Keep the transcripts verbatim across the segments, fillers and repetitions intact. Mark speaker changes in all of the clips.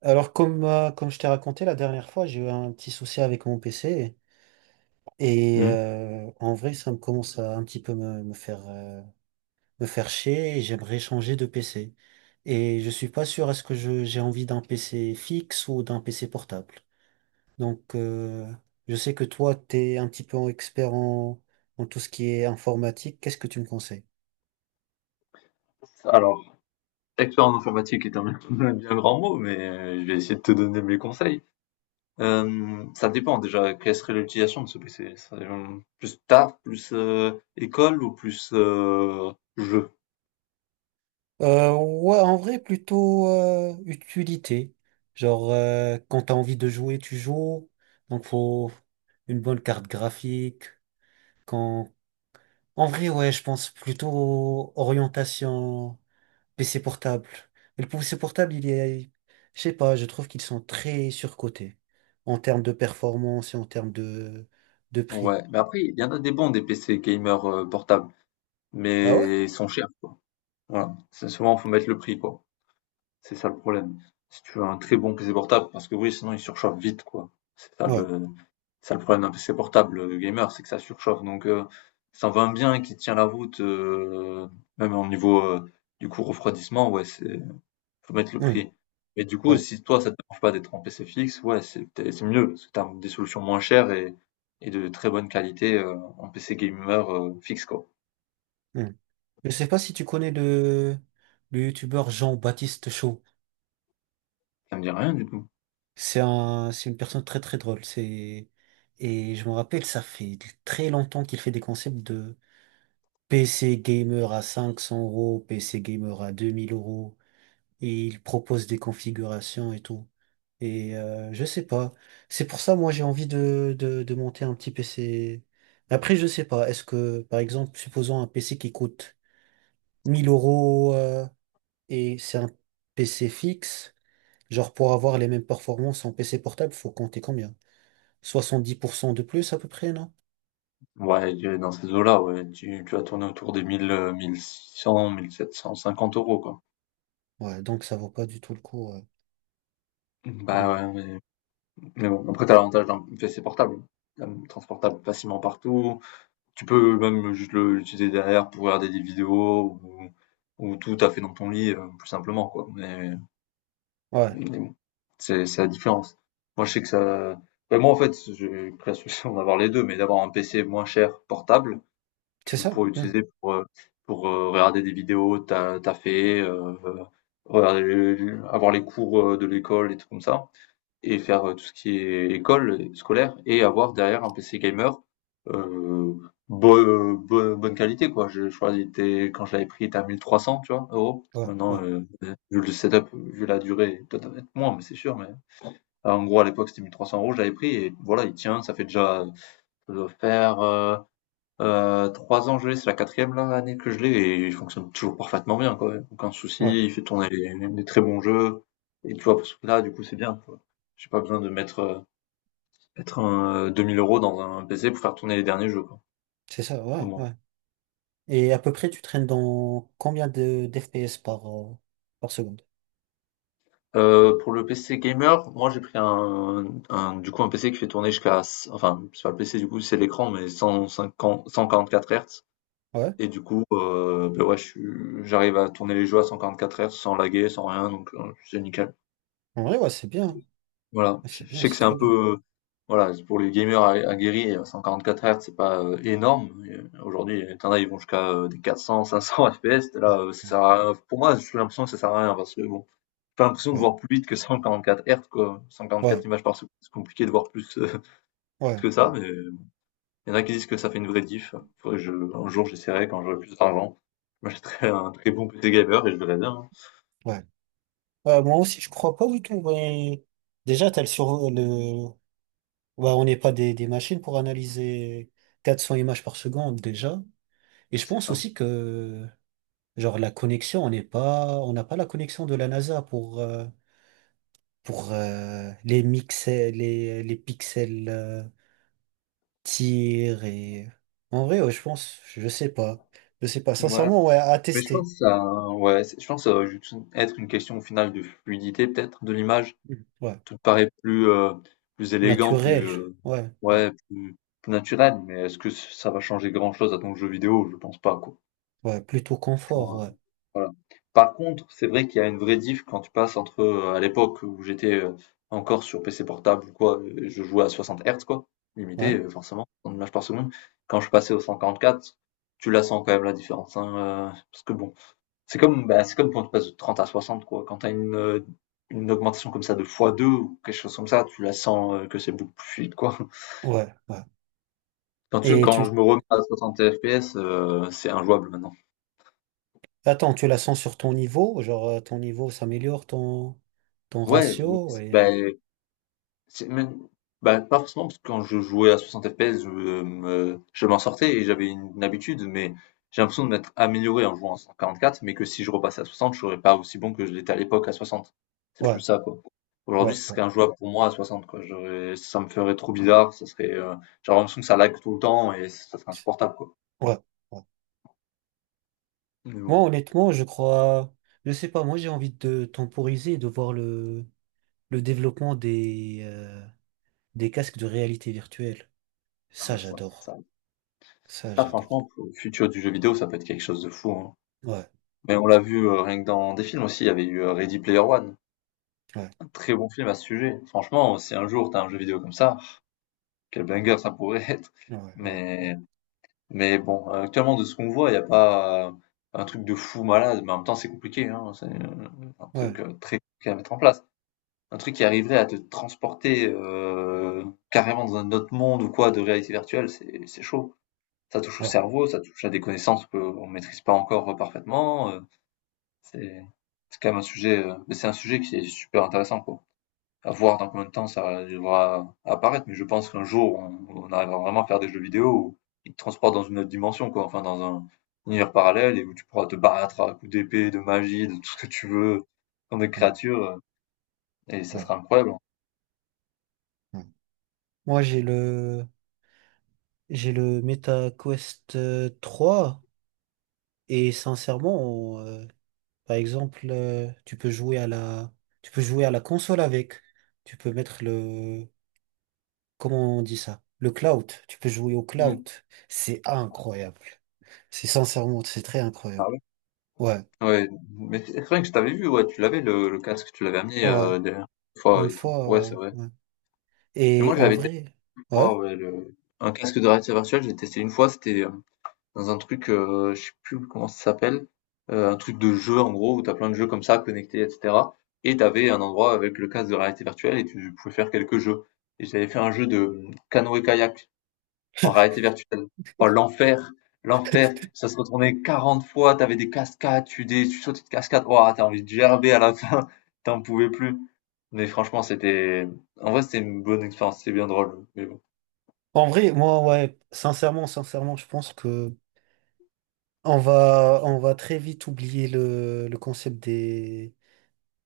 Speaker 1: Alors, comme, euh, comme je t'ai raconté la dernière fois, j'ai eu un petit souci avec mon P C. Et
Speaker 2: Mmh.
Speaker 1: euh, en vrai, ça me commence à un petit peu me, me faire, euh, me faire chier, et j'aimerais changer de P C. Et je suis pas sûr, est-ce que je, j'ai envie d'un P C fixe ou d'un P C portable? Donc, euh, je sais que toi, t'es un petit peu expert en, en tout ce qui est informatique. Qu'est-ce que tu me conseilles?
Speaker 2: Alors, expérience informatique est un un bien grand mot, mais euh, je vais essayer de te donner mes conseils. Euh, ça dépend déjà, quelle serait l'utilisation de ce P C? Ça, euh, Plus taf, plus euh, école ou plus euh, jeu?
Speaker 1: Euh, ouais, en vrai, plutôt euh, utilité. Genre, euh, quand t'as envie de jouer, tu joues. Donc, faut une bonne carte graphique. Quand... En vrai, ouais, je pense plutôt orientation P C portable. Et le P C portable, il est... Je sais pas, je trouve qu'ils sont très surcotés en termes de performance et en termes de, de prix.
Speaker 2: Ouais, mais après, il y en a des bons, des P C gamers euh, portables,
Speaker 1: Ah ouais?
Speaker 2: mais ils sont chers, quoi. Voilà, c'est souvent, faut mettre le prix, quoi. C'est ça le problème. Si tu veux un très bon P C portable, parce que oui, sinon il surchauffe vite, quoi. C'est ça
Speaker 1: Ouais.
Speaker 2: le, C'est ça le problème d'un P C portable, heu, gamer, c'est que ça surchauffe donc heu, ça en va bien qui tient la route, heu, même au niveau, heu, du coup refroidissement, ouais, c'est faut mettre le
Speaker 1: Hmm,
Speaker 2: prix. Mais du coup,
Speaker 1: ouais.
Speaker 2: si toi ça te dérange pas d'être en P C fixe, ouais, c'est peut-être c'est mieux, parce que tu des solutions moins chères et et de très bonne qualité, heu, en P C gamer, heu, fixe quoi.
Speaker 1: Hmm. Je sais pas si tu connais le, le youtubeur Jean-Baptiste Chaud.
Speaker 2: Ça me dit rien du tout.
Speaker 1: C'est un, c'est une personne très très drôle. C'est, et je me rappelle, ça fait très longtemps qu'il fait des concepts de P C gamer à cinq cents euros, P C gamer à deux mille euros, et il propose des configurations et tout. Et euh, je sais pas. C'est pour ça, moi, j'ai envie de, de, de monter un petit P C. Après, je sais pas. Est-ce que, par exemple, supposons un P C qui coûte mille euros, euh, et c'est un P C fixe, genre pour avoir les mêmes performances en P C portable, faut compter combien? Soixante-dix pour cent de plus à peu près, non?
Speaker 2: Ouais, tu dans ces eaux-là, ouais, tu tu vas tourner autour des mille, heu, mille sept cent cinquante euros quoi.
Speaker 1: Ouais, donc ça vaut pas du tout le coup. Ouais.
Speaker 2: Bah
Speaker 1: Hmm.
Speaker 2: ouais, mais Mais bon, après, t'as l'avantage d'un P C portable, quand même, transportable facilement partout. Tu peux même juste le- l'utiliser derrière pour regarder des vidéos ou, ou tout à fait dans ton lit, euh, plus simplement, quoi. Mais,
Speaker 1: Ouais,
Speaker 2: mais bon, c'est c'est la différence. Moi, je sais que ça. Ben, moi, en fait, j'ai pris la solution d'avoir les deux, mais d'avoir un P C moins cher, portable, que
Speaker 1: c'est
Speaker 2: tu
Speaker 1: ça.
Speaker 2: pourrais
Speaker 1: Hmm.
Speaker 2: utiliser pour, euh, pour euh, regarder des vidéos, t'as, t'as fait, euh, euh, regarder, avoir les cours euh, de l'école et tout comme ça et faire euh, tout ce qui est école scolaire et avoir derrière un P C gamer euh, bo- euh, bo- bonne qualité quoi. Je, je crois qu'il était quand je l'avais pris il était à mille trois cents tu vois euros.
Speaker 1: Ouais, ouais,
Speaker 2: Maintenant euh, vu le setup, vu la durée, peut-être être moins mais c'est sûr mais alors, en gros à l'époque c'était mille trois cents euros je l'avais pris et voilà il tient ça fait déjà ça doit faire euh, euh, trois ans que je l'ai c'est la quatrième là, année que je l'ai et il fonctionne toujours parfaitement bien quoi. Aucun souci
Speaker 1: ouais,
Speaker 2: il fait tourner des des très bons jeux et tu vois pour ce là du coup c'est bien quoi. J'ai pas besoin de mettre euh, Mettre un deux mille euros dans un P C pour faire tourner les derniers jeux, quoi,
Speaker 1: c'est ça.
Speaker 2: au
Speaker 1: Ouais,
Speaker 2: moins.
Speaker 1: ouais. Et à peu près, tu traînes dans combien de d'F P S par, euh, par seconde?
Speaker 2: Heu, pour le P C gamer, moi j'ai pris un un du coup un P C qui fait tourner jusqu'à enfin c'est pas le P C du coup c'est l'écran mais cent cinquante cent quarante-quatre Hz
Speaker 1: Ouais,
Speaker 2: et du coup, heu, bah ouais je suis j'arrive à tourner les jeux à cent quarante-quatre Hz sans laguer, sans rien donc, heu, c'est nickel.
Speaker 1: en vrai, ouais, c'est bien, hein.
Speaker 2: Voilà,
Speaker 1: Ouais, c'est
Speaker 2: je je
Speaker 1: bien,
Speaker 2: sais que
Speaker 1: c'est
Speaker 2: c'est
Speaker 1: très
Speaker 2: un
Speaker 1: bien.
Speaker 2: peu, voilà, c'est pour les gamers a- aguerris, euh, cent quarante-quatre Hz, c'est pas euh, énorme. Et, euh, Aujourd'hui, il y en a, ils vont jusqu'à euh, des quatre cents, cinq cents F P S. Là,
Speaker 1: Ouais,
Speaker 2: euh, ça sert à rien. Pour moi, j'ai l'impression que ça sert à rien parce que bon, j'ai pas l'impression de
Speaker 1: ouais,
Speaker 2: voir plus vite que cent quarante-quatre Hz, quoi.
Speaker 1: ouais,
Speaker 2: cent quarante-quatre images par seconde, c'est compliqué de voir plus, euh, plus
Speaker 1: ouais,
Speaker 2: que
Speaker 1: ouais,
Speaker 2: ça,
Speaker 1: ouais.
Speaker 2: mais euh, il y en a qui disent que ça fait une vraie diff. Faudrait que je, un jour, j'essaierai quand j'aurai plus d'argent. Je m'achèterai un très bon P C gamer et je verrai bien. Hein.
Speaker 1: Ouais. Euh, moi aussi, je crois pas du tout. Ouais. Déjà, t'as le sur le. Ouais, on n'est pas des, des machines pour analyser quatre cents images par seconde déjà. Et je
Speaker 2: C'est
Speaker 1: pense
Speaker 2: ça.
Speaker 1: aussi que genre la connexion, on n'est pas, on n'a pas la connexion de la NASA pour, euh, pour euh, les mixels, les, les pixels, euh, tir et. En vrai, ouais, je pense, je sais pas. Je sais pas.
Speaker 2: Voilà.
Speaker 1: Sincèrement, ouais, à
Speaker 2: Mais je
Speaker 1: tester.
Speaker 2: pense que ça, ouais, c'est je pense que ça va juste être une question au final de fluidité peut-être de l'image.
Speaker 1: Mm. Ouais.
Speaker 2: Tout paraît plus, heu, plus élégant, plus,
Speaker 1: Naturel.
Speaker 2: heu,
Speaker 1: Ouais, ouais.
Speaker 2: ouais, plus plus naturel, mais est-ce que ça va changer grand-chose à ton jeu vidéo? Je pense pas, quoi.
Speaker 1: Ouais, plutôt confort,
Speaker 2: Franchement,
Speaker 1: ouais.
Speaker 2: heu, voilà. Par contre, c'est vrai qu'il y a une vraie diff quand tu passes entre, heu, à l'époque où j'étais, heu, encore sur P C portable ou quoi, heu, je jouais à soixante Hz quoi, limité,
Speaker 1: Ouais,
Speaker 2: heu, forcément, en images par seconde. Quand je passais au cent quarante-quatre, tu la sens quand même la différence, hein, heu, parce que bon c'est comme, bah, c'est comme quand tu passes de trente à soixante quoi. Quand tu as une, heu, une augmentation comme ça de x deux ou quelque chose comme ça, tu la sens, heu, que c'est beaucoup plus fluide, quoi.
Speaker 1: ouais, ouais.
Speaker 2: Quand tu
Speaker 1: Et
Speaker 2: quand
Speaker 1: tu.
Speaker 2: je me remets à soixante F P S, heu, c'est injouable maintenant.
Speaker 1: Attends, tu la sens sur ton niveau? Genre, euh, ton niveau s'améliore, ton, ton
Speaker 2: Ouais, oui, oui.
Speaker 1: ratio
Speaker 2: c'est bah
Speaker 1: et.
Speaker 2: C'est même, bah, pas forcément, parce que quand je jouais à soixante F P S, je euh, me je m'en sortais et j'avais une habitude, mais j'ai l'impression de m'être amélioré en jouant en cent quarante-quatre, mais que si je repassais à soixante, je serais pas aussi bon que je l'étais à l'époque à soixante. C'est plus
Speaker 1: Ouais,
Speaker 2: ça, quoi.
Speaker 1: ouais,
Speaker 2: Aujourd'hui, ce
Speaker 1: ouais.
Speaker 2: serait injouable pour moi à soixante, quoi. J'aurais- ça me ferait trop bizarre, ça serait, euh, j'aurais l'impression que ça lag tout le temps et ça serait insupportable, quoi.
Speaker 1: Ouais. Ouais.
Speaker 2: Mais
Speaker 1: Moi,
Speaker 2: bon,
Speaker 1: honnêtement, je crois, je sais pas, moi j'ai envie de temporiser et de voir le, le développement des, euh, des casques de réalité virtuelle.
Speaker 2: ah
Speaker 1: Ça,
Speaker 2: bah, ça,
Speaker 1: j'adore.
Speaker 2: ça,
Speaker 1: Ça,
Speaker 2: ça,
Speaker 1: j'adore.
Speaker 2: franchement, pour le futur du jeu vidéo, ça peut être quelque chose de fou, hein.
Speaker 1: Ouais,
Speaker 2: Mais on l'a vu euh, rien que dans des films aussi, il y avait eu euh, Ready Player One.
Speaker 1: ouais,
Speaker 2: Un très bon film à ce sujet. Franchement, si un jour t'as un jeu vidéo comme ça, quel banger ça pourrait être.
Speaker 1: ouais, ouais, ouais,
Speaker 2: Mais, mais bon, actuellement, de ce qu'on voit, il n'y a pas euh, un truc de fou malade, mais en même temps, c'est compliqué, hein. C'est euh, un
Speaker 1: ouais,
Speaker 2: truc euh, très compliqué à mettre en place. Un truc qui arriverait à te transporter euh, carrément dans un autre monde ou quoi de réalité virtuelle, c'est, c'est chaud. Ça touche au
Speaker 1: ouais,
Speaker 2: cerveau, ça touche à des connaissances qu'on ne maîtrise pas encore parfaitement. euh, C'est, c'est quand même un sujet, euh, mais c'est un sujet qui est super intéressant, quoi. À voir dans combien de temps ça devra apparaître, mais je pense qu'un jour, on, on arrivera vraiment à faire des jeux vidéo où ils te transportent dans une autre dimension, quoi. Enfin, dans un univers parallèle et où tu pourras te battre à coups d'épée, de magie, de tout ce que tu veux, contre des
Speaker 1: ouais,
Speaker 2: créatures, euh, et ça
Speaker 1: ouais,
Speaker 2: sera incroyable.
Speaker 1: ouais. Moi, j'ai le, j'ai le Meta Quest euh, trois, et sincèrement, euh, par exemple, euh, tu peux jouer à la, tu peux jouer à la console avec. Tu peux mettre le, comment on dit ça? Le cloud. Tu peux jouer au cloud.
Speaker 2: Hmm.
Speaker 1: C'est incroyable. C'est sincèrement, c'est très incroyable.
Speaker 2: Ah ouais?
Speaker 1: Ouais,
Speaker 2: Ouais, mais c'est c'est vrai que je t'avais vu, ouais, tu l'avais le, le casque, tu l'avais amené
Speaker 1: ouais.
Speaker 2: euh, dernière fois
Speaker 1: Une
Speaker 2: et tout.
Speaker 1: fois,
Speaker 2: Ouais,
Speaker 1: ouais,
Speaker 2: c'est vrai.
Speaker 1: ouais.
Speaker 2: Mais
Speaker 1: Et
Speaker 2: moi,
Speaker 1: en
Speaker 2: j'avais testé
Speaker 1: vrai,
Speaker 2: une fois,
Speaker 1: ouais.
Speaker 2: ouais, le... un casque de réalité virtuelle, j'ai testé une fois, c'était euh, dans un truc, euh, je sais plus comment ça s'appelle, euh, un truc de jeu en gros, où t'as plein de jeux comme ça, connectés, et cetera. Et t'avais un endroit avec le casque de réalité virtuelle et tu pouvais faire quelques jeux. Et j'avais fait un jeu de canoë-kayak en réalité virtuelle. Oh, l'enfer! L'enfer! Ça se retournait quarante fois, t'avais des cascades, tu, des, tu sautais de cascades, oh, t'as envie de gerber à la fin, t'en pouvais plus. Mais franchement, c'était, en vrai, c'était une bonne expérience, c'était bien drôle. Mais bon.
Speaker 1: En vrai, moi, ouais, sincèrement, sincèrement, je pense que On va, on va très vite oublier le, le concept des,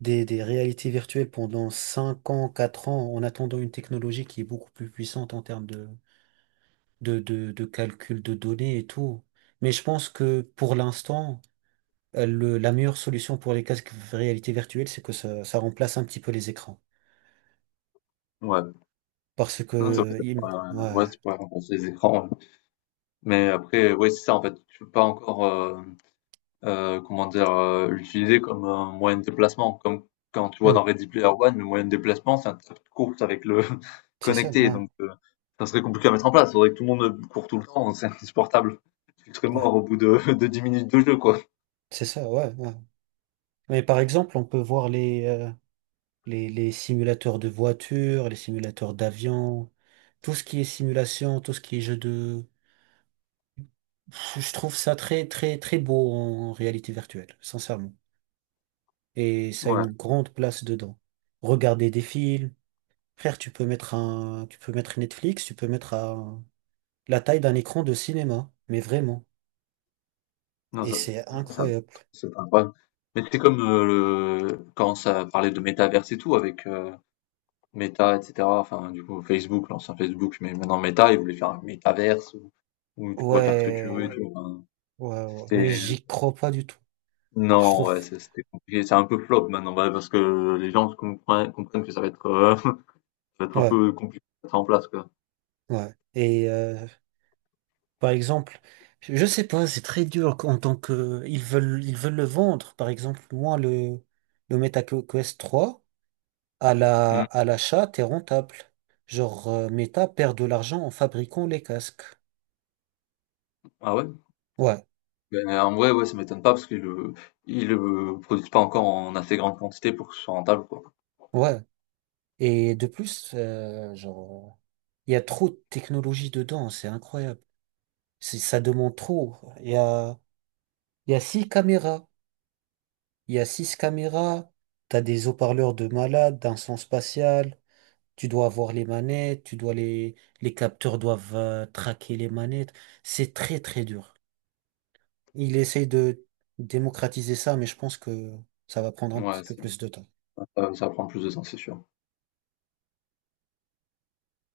Speaker 1: des, des réalités virtuelles pendant cinq ans, quatre ans, en attendant une technologie qui est beaucoup plus puissante en termes de, de, de, de calcul de données et tout. Mais je pense que pour l'instant, euh, le- la meilleure solution pour les casques de réalité virtuelle, c'est que ça, ça remplace un petit peu les écrans.
Speaker 2: Ouais.
Speaker 1: Parce
Speaker 2: Non, c'est vrai,
Speaker 1: que,
Speaker 2: c'est
Speaker 1: il-
Speaker 2: pas,
Speaker 1: ouais.
Speaker 2: ouais, c'est pas remplacer les écrans. Ouais. Mais après, ouais, c'est ça, en fait, tu peux pas encore, euh, euh, comment dire, euh, l'utiliser comme un moyen de déplacement. Comme quand tu vois dans
Speaker 1: Hmm.
Speaker 2: Ready Player One, le moyen de déplacement, c'est un tas de course avec le
Speaker 1: C'est ça,
Speaker 2: connecté.
Speaker 1: ouais,
Speaker 2: Donc, euh, ça serait compliqué à mettre en place. Il faudrait que tout le monde court tout le temps. C'est insupportable. Tu serais mort
Speaker 1: ouais,
Speaker 2: au bout de, de dix minutes de jeu, quoi.
Speaker 1: c'est ça, ouais, ouais. Mais par exemple, on peut voir les, euh, les, les simulateurs de voitures, les simulateurs d'avions, tout ce qui est simulation, tout ce qui est jeu de... Je trouve ça très, très, très beau en réalité virtuelle, sincèrement. Et ça a
Speaker 2: Ouais.
Speaker 1: une grande place dedans. Regarder des films. Frère, tu peux mettre un, tu peux mettre Netflix, tu peux mettre un- la taille d'un écran de cinéma. Mais vraiment.
Speaker 2: Non,
Speaker 1: Et
Speaker 2: ça,
Speaker 1: c'est
Speaker 2: ça, ça-
Speaker 1: incroyable.
Speaker 2: c'est pas grave. Mais c'est comme euh, le... quand ça parlait de métaverse et tout avec euh, Meta, et cetera. Enfin, du coup, Facebook, l'ancien Facebook, mais maintenant Meta, ils voulaient faire un métaverse où où tu pourrais faire ce que tu veux et
Speaker 1: Ouais,
Speaker 2: tout. Enfin,
Speaker 1: ouais, ouais. Mais
Speaker 2: c'était...
Speaker 1: j'y crois pas du tout. Je
Speaker 2: Non,
Speaker 1: trouve.
Speaker 2: ouais, c'est- c'était compliqué. C'est un peu flop maintenant, bah, parce que les gens comprennent, comprennent que ça va être, euh, ça va être un
Speaker 1: Ouais,
Speaker 2: peu compliqué à mettre en place, quoi.
Speaker 1: ouais. Et, euh, par exemple, je sais pas, c'est très dur en tant que ils veulent ils veulent le vendre. Par exemple, moi le le MetaQuest trois, à la
Speaker 2: Hmm.
Speaker 1: à l'achat, t'es rentable. Genre euh, Meta perd de l'argent en fabriquant les casques.
Speaker 2: Ah ouais?
Speaker 1: Ouais,
Speaker 2: Ben, en vrai, ouais, ça m'étonne pas parce qu'ils le, ils le produisent pas encore en assez grande quantité pour que ce soit rentable, quoi.
Speaker 1: ouais. Et de plus, euh, genre il y a trop de technologie dedans, c'est incroyable. C'est- ça demande trop. Il y a il y a six caméras, il y a six caméras. T'as des haut-parleurs de malade, d'un son spatial. Tu dois avoir les manettes, tu dois les, les capteurs doivent euh, traquer les manettes. C'est très, très dur. Il essaye de démocratiser ça, mais je pense que ça va prendre un petit
Speaker 2: Ouais,
Speaker 1: peu
Speaker 2: ça
Speaker 1: plus de temps.
Speaker 2: ça ça prend plus de temps, c'est sûr.